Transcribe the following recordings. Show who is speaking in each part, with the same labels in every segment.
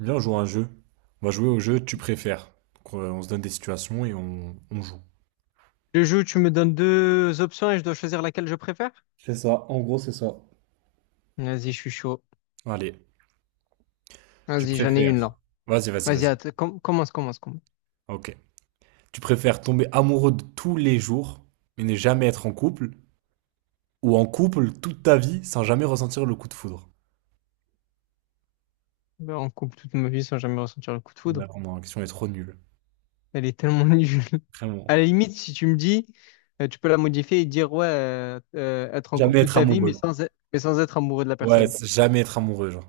Speaker 1: Viens, on joue à un jeu. On va jouer au jeu tu préfères. Donc, on se donne des situations et on joue.
Speaker 2: Je joue, tu me donnes deux options et je dois choisir laquelle je préfère?
Speaker 1: C'est ça, en gros, c'est ça.
Speaker 2: Vas-y, je suis chaud.
Speaker 1: Allez, tu
Speaker 2: Vas-y, j'en ai
Speaker 1: préfères.
Speaker 2: une là.
Speaker 1: Vas-y, vas-y,
Speaker 2: Vas-y,
Speaker 1: vas-y.
Speaker 2: commence, commence, commence.
Speaker 1: Ok. Tu préfères tomber amoureux de tous les jours, mais ne jamais être en couple, ou en couple toute ta vie sans jamais ressentir le coup de foudre.
Speaker 2: Ben, on coupe toute ma vie sans jamais ressentir le coup de foudre.
Speaker 1: Ouais, vraiment, la question est trop nulle.
Speaker 2: Elle est tellement nulle. À
Speaker 1: Vraiment.
Speaker 2: la limite, si tu me dis, tu peux la modifier et dire, ouais, être en couple
Speaker 1: Jamais
Speaker 2: toute
Speaker 1: être
Speaker 2: ta vie, mais
Speaker 1: amoureux.
Speaker 2: sans, e- mais sans être amoureux de la
Speaker 1: Ouais,
Speaker 2: personne.
Speaker 1: c'est jamais être amoureux, genre.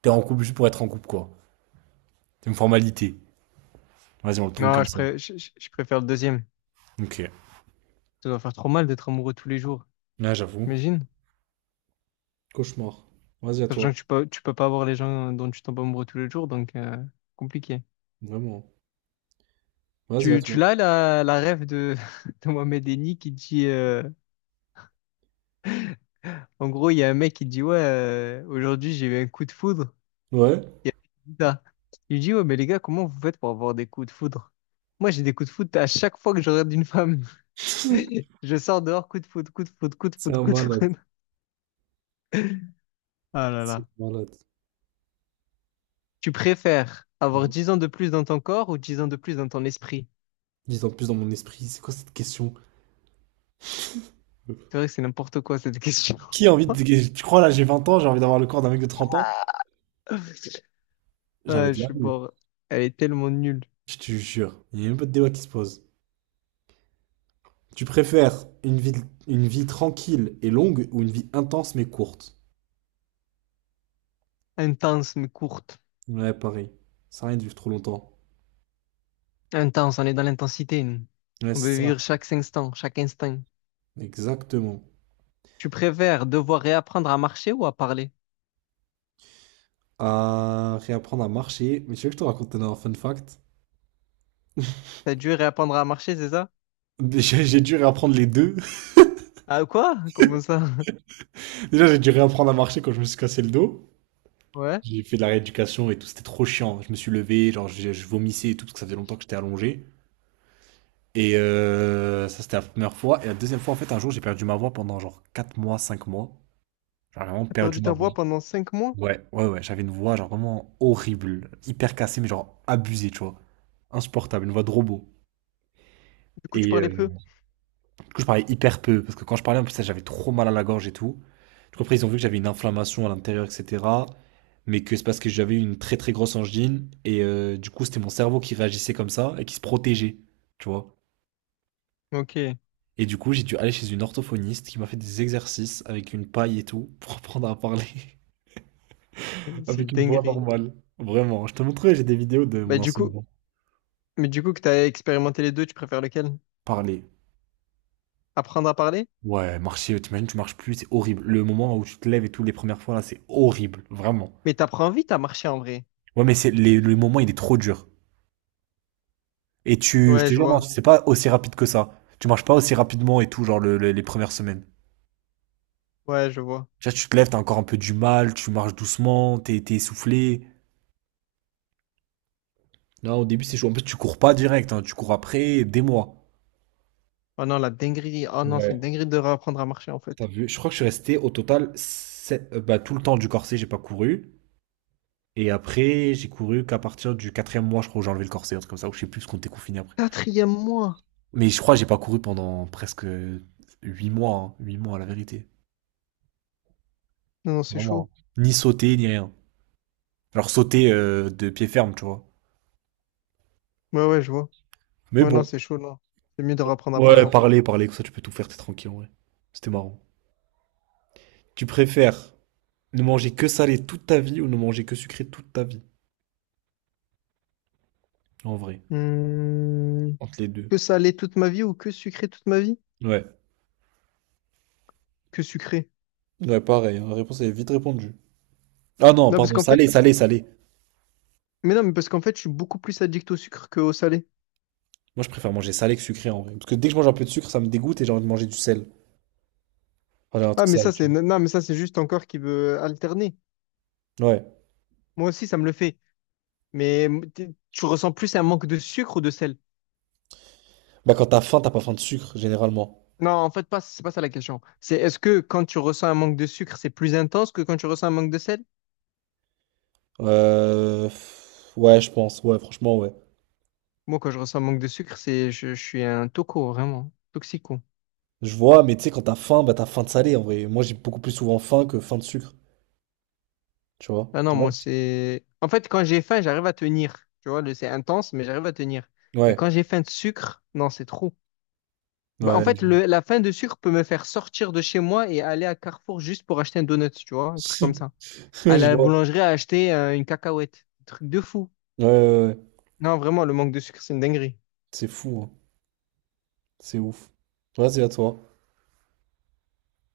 Speaker 1: T'es en couple juste pour être en couple, quoi. C'est une formalité. Vas-y, on le tourne
Speaker 2: Non,
Speaker 1: comme
Speaker 2: je,
Speaker 1: ça.
Speaker 2: pré- je, je- je préfère le deuxième.
Speaker 1: Ok.
Speaker 2: Ça doit faire trop mal d'être amoureux tous les jours.
Speaker 1: Là, j'avoue.
Speaker 2: Imagine.
Speaker 1: Cauchemar. Vas-y à toi.
Speaker 2: Sachant que tu peux pas avoir les gens dont tu tombes amoureux tous les jours, donc compliqué.
Speaker 1: Vraiment. Vas-y, à
Speaker 2: Tu,
Speaker 1: toi.
Speaker 2: tu l'as la rêve de, de Mohamed Eni qui dit en gros, il y a un mec qui dit ouais aujourd'hui j'ai eu un coup de foudre
Speaker 1: Ouais.
Speaker 2: il y a il dit ça. Il dit ouais, mais les gars, comment vous faites pour avoir des coups de foudre? Moi j'ai des coups de foudre à chaque fois que je regarde une femme. Je sors dehors, coup de foudre, coup de foudre, coup de
Speaker 1: C'est
Speaker 2: foudre,
Speaker 1: un
Speaker 2: coup de foudre.
Speaker 1: malade.
Speaker 2: Ah là
Speaker 1: C'est
Speaker 2: là.
Speaker 1: un malade.
Speaker 2: Tu préfères avoir 10 ans de plus dans ton corps ou 10 ans de plus dans ton esprit?
Speaker 1: Dis en plus dans mon esprit, c'est quoi cette question?
Speaker 2: C'est vrai que c'est n'importe quoi, cette question.
Speaker 1: Qui a envie de... Tu crois là, j'ai 20 ans, j'ai envie d'avoir le corps d'un mec de 30 ans?
Speaker 2: Ah,
Speaker 1: Jamais
Speaker 2: je
Speaker 1: de la
Speaker 2: suis
Speaker 1: vie.
Speaker 2: mort. Elle est tellement nulle.
Speaker 1: Je te jure. Il n'y a même pas de débat qui se pose. Tu préfères une vie tranquille et longue ou une vie intense mais courte?
Speaker 2: Intense mais courte.
Speaker 1: Ouais, pareil. Ça sert à rien de vivre trop longtemps.
Speaker 2: Intense, on est dans l'intensité, nous.
Speaker 1: Ouais,
Speaker 2: On
Speaker 1: c'est
Speaker 2: veut vivre
Speaker 1: ça.
Speaker 2: chaque instant, chaque instinct.
Speaker 1: Exactement.
Speaker 2: Tu préfères devoir réapprendre à marcher ou à parler?
Speaker 1: À réapprendre à marcher. Mais tu veux que je te raconte un fun fact?
Speaker 2: T'as dû réapprendre à marcher, c'est ça?
Speaker 1: J'ai dû réapprendre les deux.
Speaker 2: Ah quoi? Comment ça?
Speaker 1: Déjà, j'ai dû réapprendre à marcher quand je me suis cassé le dos.
Speaker 2: Ouais.
Speaker 1: J'ai fait de la rééducation et tout, c'était trop chiant. Je me suis levé, genre je vomissais et tout, parce que ça faisait longtemps que j'étais allongé. Et ça, c'était la première fois. Et la deuxième fois, en fait, un jour, j'ai perdu ma voix pendant genre 4 mois, 5 mois. J'ai vraiment
Speaker 2: T'as
Speaker 1: perdu
Speaker 2: perdu
Speaker 1: ma
Speaker 2: ta
Speaker 1: voix.
Speaker 2: voix pendant 5 mois?
Speaker 1: Ouais, ouais, ouais. J'avais une voix genre vraiment horrible, hyper cassée, mais genre abusée, tu vois. Insupportable, une voix de robot.
Speaker 2: Du coup, tu
Speaker 1: Et
Speaker 2: parlais
Speaker 1: euh,
Speaker 2: peu.
Speaker 1: Du coup, je parlais hyper peu, parce que quand je parlais, en plus, ça, j'avais trop mal à la gorge et tout. Du coup, après, ils ont vu que j'avais une inflammation à l'intérieur, etc. Mais que c'est parce que j'avais une très très grosse angine, et du coup, c'était mon cerveau qui réagissait comme ça, et qui se protégeait, tu vois.
Speaker 2: Ok,
Speaker 1: Et du coup, j'ai dû aller chez une orthophoniste qui m'a fait des exercices avec une paille et tout, pour apprendre à parler avec
Speaker 2: c'est
Speaker 1: une voix
Speaker 2: dinguerie.
Speaker 1: normale. Vraiment, je te montrerai, j'ai des vidéos de mon
Speaker 2: Bah du coup,
Speaker 1: enseignement.
Speaker 2: mais du coup que t'as expérimenté les deux, tu préfères lequel?
Speaker 1: Parler.
Speaker 2: Apprendre à parler?
Speaker 1: Ouais, marcher, t'imagines, tu marches plus, c'est horrible. Le moment où tu te lèves et tout, les premières fois, là, c'est horrible, vraiment.
Speaker 2: Mais t'apprends vite à marcher en vrai.
Speaker 1: Ouais, mais c'est le moment, il est trop dur. Et je
Speaker 2: Ouais,
Speaker 1: te
Speaker 2: je
Speaker 1: jure, non,
Speaker 2: vois.
Speaker 1: c'est pas aussi rapide que ça. Tu marches pas aussi rapidement et tout, genre les premières semaines.
Speaker 2: Ouais, je vois.
Speaker 1: Tu vois, tu te lèves, t'as encore un peu du mal, tu marches doucement, t'es essoufflé. Non, au début, c'est chaud. En plus, tu cours pas direct, hein, tu cours après des mois.
Speaker 2: Oh non, la dinguerie. Oh non, c'est
Speaker 1: Ouais,
Speaker 2: une dinguerie de réapprendre à marcher en
Speaker 1: t'as
Speaker 2: fait.
Speaker 1: vu? Je crois que je suis resté au total bah, tout le temps du corset, j'ai pas couru. Et après, j'ai couru qu'à partir du 4e mois, je crois, où j'ai enlevé le corset, un truc comme ça, ou je sais plus ce qu'on était confiné après.
Speaker 2: Quatrième mois.
Speaker 1: Mais je crois que j'ai pas couru pendant presque 8 mois, hein, 8 mois à la vérité.
Speaker 2: Non, non, c'est
Speaker 1: Vraiment.
Speaker 2: chaud.
Speaker 1: Ni sauter, ni rien. Alors sauter de pied ferme, tu vois.
Speaker 2: Ouais, ouais, je vois.
Speaker 1: Mais
Speaker 2: Ouais, non,
Speaker 1: bon.
Speaker 2: c'est chaud, non. C'est mieux de reprendre à
Speaker 1: Ouais,
Speaker 2: parler,
Speaker 1: Ouais.
Speaker 2: en fait.
Speaker 1: Parler, parler, comme ça tu peux tout faire, t'es tranquille en vrai. C'était marrant. Tu préfères ne manger que salé toute ta vie ou ne manger que sucré toute ta vie? En vrai.
Speaker 2: Hmm,
Speaker 1: Entre les deux.
Speaker 2: Que salé toute ma vie ou que sucré toute ma vie?
Speaker 1: Ouais.
Speaker 2: Que sucré.
Speaker 1: Ouais, pareil, hein, la réponse est vite répondue. Ah non,
Speaker 2: Non, parce
Speaker 1: pardon,
Speaker 2: qu'en
Speaker 1: salé,
Speaker 2: fait,
Speaker 1: salé, salé.
Speaker 2: mais non, mais parce qu'en fait, je suis beaucoup plus addict au sucre qu'au salé.
Speaker 1: Moi je préfère manger salé que sucré en vrai. Parce que dès que je mange un peu de sucre, ça me dégoûte et j'ai envie de manger du sel. Enfin, j'ai un
Speaker 2: Ah,
Speaker 1: truc salé, tu
Speaker 2: non, mais ça, c'est juste ton corps qui veut alterner.
Speaker 1: vois. Ouais.
Speaker 2: Moi aussi, ça me le fait. Mais tu ressens plus un manque de sucre ou de sel?
Speaker 1: Bah quand t'as faim, t'as pas faim de sucre, généralement.
Speaker 2: Non, en fait, pas, c'est pas ça la question. C'est est-ce que quand tu ressens un manque de sucre, c'est plus intense que quand tu ressens un manque de sel?
Speaker 1: Pff, ouais, je pense. Ouais, franchement, ouais.
Speaker 2: Moi, quand je ressens un manque de sucre, je suis un toco, vraiment. Toxico.
Speaker 1: Je vois, mais tu sais, quand t'as faim, bah t'as faim de salé en vrai. Moi, j'ai beaucoup plus souvent faim que faim de sucre, tu vois.
Speaker 2: Ah non,
Speaker 1: Tu vois?
Speaker 2: moi c'est. En fait, quand j'ai faim, j'arrive à tenir. Tu vois, c'est intense, mais j'arrive à tenir. Mais
Speaker 1: Ouais,
Speaker 2: quand j'ai faim de sucre, non, c'est trop. Bah, en
Speaker 1: ouais, je
Speaker 2: fait,
Speaker 1: vois.
Speaker 2: la faim de sucre peut me faire sortir de chez moi et aller à Carrefour juste pour acheter un donut, tu vois, un truc comme ça.
Speaker 1: Ouais,
Speaker 2: Aller
Speaker 1: je
Speaker 2: à la
Speaker 1: vois.
Speaker 2: boulangerie à acheter une cacahuète. Un truc de fou.
Speaker 1: Ouais, ouais, ouais.
Speaker 2: Non, vraiment, le manque de sucre, c'est une dinguerie.
Speaker 1: C'est fou, hein. C'est ouf. Vas-y, à toi.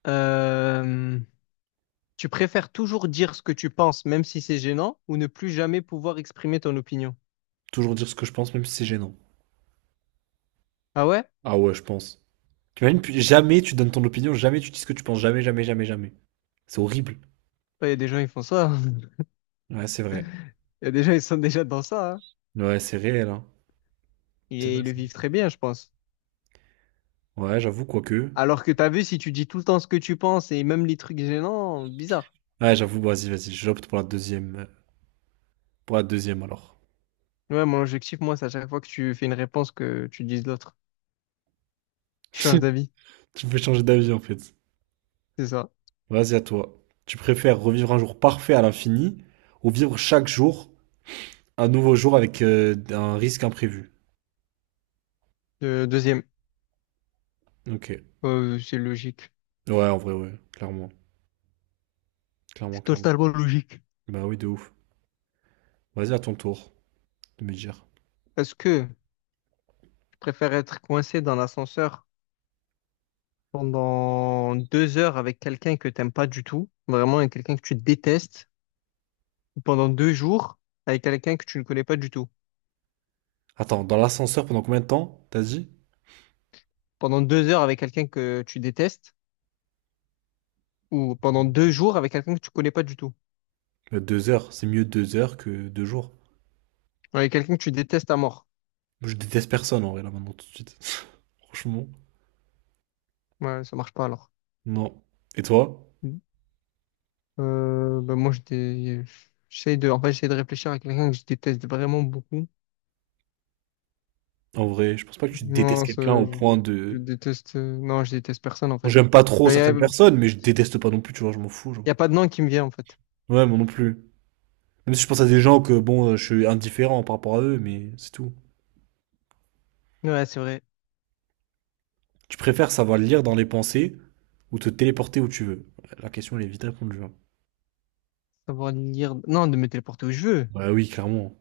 Speaker 2: Euh, Tu préfères toujours dire ce que tu penses, même si c'est gênant, ou ne plus jamais pouvoir exprimer ton opinion?
Speaker 1: Toujours dire ce que je pense, même si c'est gênant.
Speaker 2: Ah ouais?
Speaker 1: Ah ouais, je pense. T'imagines, puis jamais tu donnes ton opinion, jamais tu dis ce que tu penses, jamais, jamais, jamais, jamais. C'est horrible.
Speaker 2: Ouais, il y a des gens, ils font ça.
Speaker 1: Ouais, c'est vrai.
Speaker 2: Il y a des gens, ils sont déjà dans ça, hein.
Speaker 1: Ouais, c'est réel, hein. C'est
Speaker 2: Et
Speaker 1: vrai,
Speaker 2: ils le
Speaker 1: ça.
Speaker 2: vivent très bien, je pense.
Speaker 1: Ouais, j'avoue, quoique.
Speaker 2: Alors que t'as vu, si tu dis tout le temps ce que tu penses et même les trucs gênants, bizarre.
Speaker 1: Ouais, j'avoue, vas-y, vas-y, j'opte pour la deuxième. Pour la deuxième, alors.
Speaker 2: Ouais, mon objectif, moi, c'est à chaque fois que tu fais une réponse que tu dises l'autre. Tu changes d'avis,
Speaker 1: Tu peux changer d'avis, en fait.
Speaker 2: c'est ça.
Speaker 1: Vas-y à toi. Tu préfères revivre un jour parfait à l'infini ou vivre chaque jour un nouveau jour avec un risque imprévu?
Speaker 2: Euh, deuxième,
Speaker 1: Ok.
Speaker 2: Euh, c'est logique.
Speaker 1: Ouais, en vrai, ouais. Clairement. Clairement,
Speaker 2: C'est
Speaker 1: clairement.
Speaker 2: totalement logique.
Speaker 1: Bah oui, de ouf. Vas-y à ton tour de me dire.
Speaker 2: Est-ce que tu préfères être coincé dans l'ascenseur pendant 2 heures avec quelqu'un que t'aimes pas du tout, vraiment, avec quelqu'un que tu détestes, ou pendant 2 jours avec quelqu'un que tu ne connais pas du tout?
Speaker 1: Attends, dans l'ascenseur pendant combien de temps, t'as dit?
Speaker 2: Pendant deux heures avec quelqu'un que tu détestes ou pendant deux jours avec quelqu'un que tu connais pas du tout,
Speaker 1: 2 heures. C'est mieux 2 heures que 2 jours.
Speaker 2: avec quelqu'un que tu détestes à mort.
Speaker 1: Je déteste personne en vrai là maintenant tout de suite. Franchement.
Speaker 2: Ouais, ça marche pas alors.
Speaker 1: Non. Et toi?
Speaker 2: Ben moi, en fait, j'essaie de réfléchir à quelqu'un que je déteste vraiment beaucoup.
Speaker 1: En vrai, je pense pas que tu détestes
Speaker 2: Non, ça,
Speaker 1: quelqu'un au point de.
Speaker 2: non, je déteste personne en
Speaker 1: Bon,
Speaker 2: fait.
Speaker 1: j'aime pas trop
Speaker 2: Bah,
Speaker 1: certaines personnes, mais je déteste pas non plus, tu vois, je m'en fous, genre.
Speaker 2: y a pas de nom qui me vient en fait.
Speaker 1: Ouais, moi non plus. Même si je pense à des gens que, bon, je suis indifférent par rapport à eux, mais c'est tout.
Speaker 2: Ouais, c'est vrai.
Speaker 1: Tu préfères savoir lire dans les pensées ou te téléporter où tu veux? La question, elle est vite à répondre, genre.
Speaker 2: Savoir lire, non, de me téléporter où je veux.
Speaker 1: Bah oui, clairement.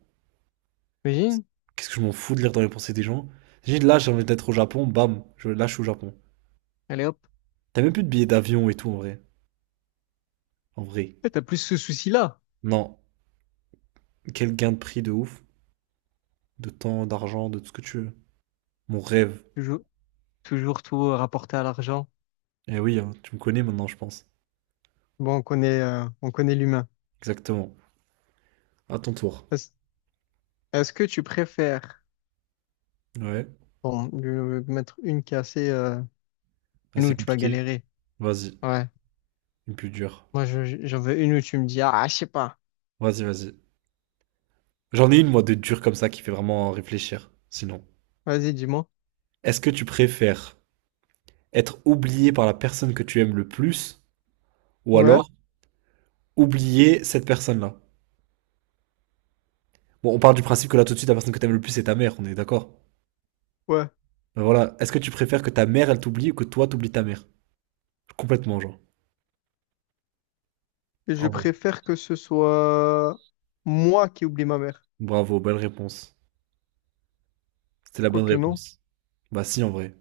Speaker 2: Imagine?
Speaker 1: Qu'est-ce que je m'en fous de lire dans les pensées des gens? J'ai dit, là, j'ai envie d'être au Japon, bam, je lâche au Japon.
Speaker 2: Allez hop.
Speaker 1: T'as même plus de billets d'avion et tout, en vrai. En vrai.
Speaker 2: Ouais, t'as plus ce souci-là.
Speaker 1: Non. Quel gain de prix de ouf. De temps, d'argent, de tout ce que tu veux. Mon rêve.
Speaker 2: Toujours, toujours tout rapporté à l'argent.
Speaker 1: Eh oui, hein, tu me connais maintenant, je pense.
Speaker 2: Bon, on connaît l'humain.
Speaker 1: Exactement. À ton tour.
Speaker 2: Est-ce est-ce que tu préfères.
Speaker 1: Ouais.
Speaker 2: Bon, je vais mettre une qui est assez,
Speaker 1: Ah,
Speaker 2: une
Speaker 1: c'est
Speaker 2: où tu vas
Speaker 1: compliqué.
Speaker 2: galérer.
Speaker 1: Vas-y.
Speaker 2: Ouais.
Speaker 1: Une plus dure.
Speaker 2: Moi, j'en veux une où tu me dis, ah, je sais pas.
Speaker 1: Vas-y, vas-y. J'en ai une, moi, de dure comme ça qui fait vraiment réfléchir. Sinon,
Speaker 2: Vas-y, dis-moi.
Speaker 1: est-ce que tu préfères être oublié par la personne que tu aimes le plus ou
Speaker 2: Ouais,
Speaker 1: alors oublier cette personne-là? Bon, on part du principe que là, tout de suite, la personne que tu aimes le plus, c'est ta mère, on est d'accord?
Speaker 2: ouais.
Speaker 1: Mais voilà. Est-ce que tu préfères que ta mère, elle t'oublie ou que toi, t'oublies ta mère? Complètement, genre.
Speaker 2: Et je
Speaker 1: Ah ouais.
Speaker 2: préfère que ce soit moi qui oublie ma mère.
Speaker 1: Bravo, belle réponse. C'était la bonne
Speaker 2: Quoique non.
Speaker 1: réponse. Bah, si, en vrai.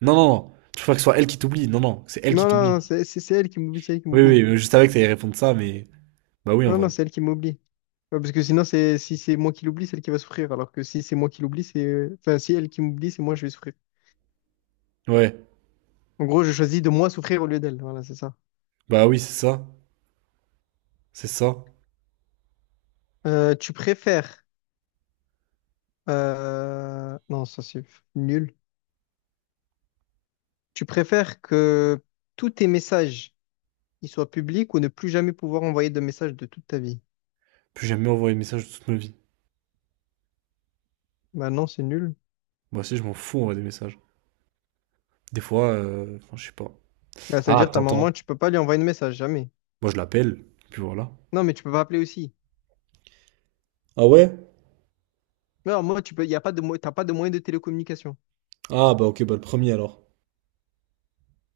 Speaker 1: Non, non, non. Tu préfères que ce soit elle qui t'oublie? Non, non, c'est elle qui
Speaker 2: Non, non, non,
Speaker 1: t'oublie.
Speaker 2: c'est elle qui m'oublie, c'est elle qui
Speaker 1: Oui,
Speaker 2: m'oublie.
Speaker 1: oui, je savais que t'allais répondre ça, mais. Bah oui, en
Speaker 2: Non, non,
Speaker 1: vrai.
Speaker 2: c'est elle qui m'oublie. Ouais, parce que sinon, c'est si c'est moi qui l'oublie, c'est elle qui va souffrir. Alors que si c'est moi qui l'oublie, Enfin, si elle qui m'oublie, c'est moi, je vais souffrir.
Speaker 1: Ouais.
Speaker 2: En gros, je choisis de moi souffrir au lieu d'elle. Voilà, c'est ça.
Speaker 1: Bah oui, c'est ça. C'est ça.
Speaker 2: Euh, tu préfères... Non, ça c'est nul. Tu préfères que tous tes messages ils soient publics ou ne plus jamais pouvoir envoyer de messages de toute ta vie?
Speaker 1: Puis plus jamais envoyé de message de toute ma vie.
Speaker 2: Bah non, c'est nul.
Speaker 1: Moi aussi, je m'en fous, on voit des messages. Des fois, enfin, je sais pas.
Speaker 2: Bah, ça veut
Speaker 1: Ah,
Speaker 2: dire ta
Speaker 1: t'entends.
Speaker 2: maman, tu peux pas lui envoyer de message, jamais.
Speaker 1: Moi, je l'appelle, puis voilà.
Speaker 2: Non, mais tu peux pas appeler aussi.
Speaker 1: Ah ouais?
Speaker 2: Non, moi, tu peux, y a pas de, t'as pas de moyen de télécommunication.
Speaker 1: Ah bah ok, bah le premier alors.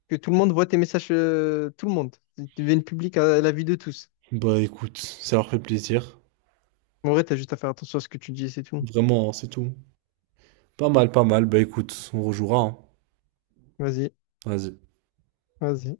Speaker 2: Que tout le monde voit tes messages, tout le monde. Ils deviennent publics à la vue de tous.
Speaker 1: Bah écoute, ça leur fait plaisir.
Speaker 2: En vrai, t'as juste à faire attention à ce que tu dis, c'est tout.
Speaker 1: Vraiment, hein, c'est tout. Pas mal, pas mal. Bah écoute, on rejouera, hein.
Speaker 2: Vas-y,
Speaker 1: Vas-y.
Speaker 2: vas-y.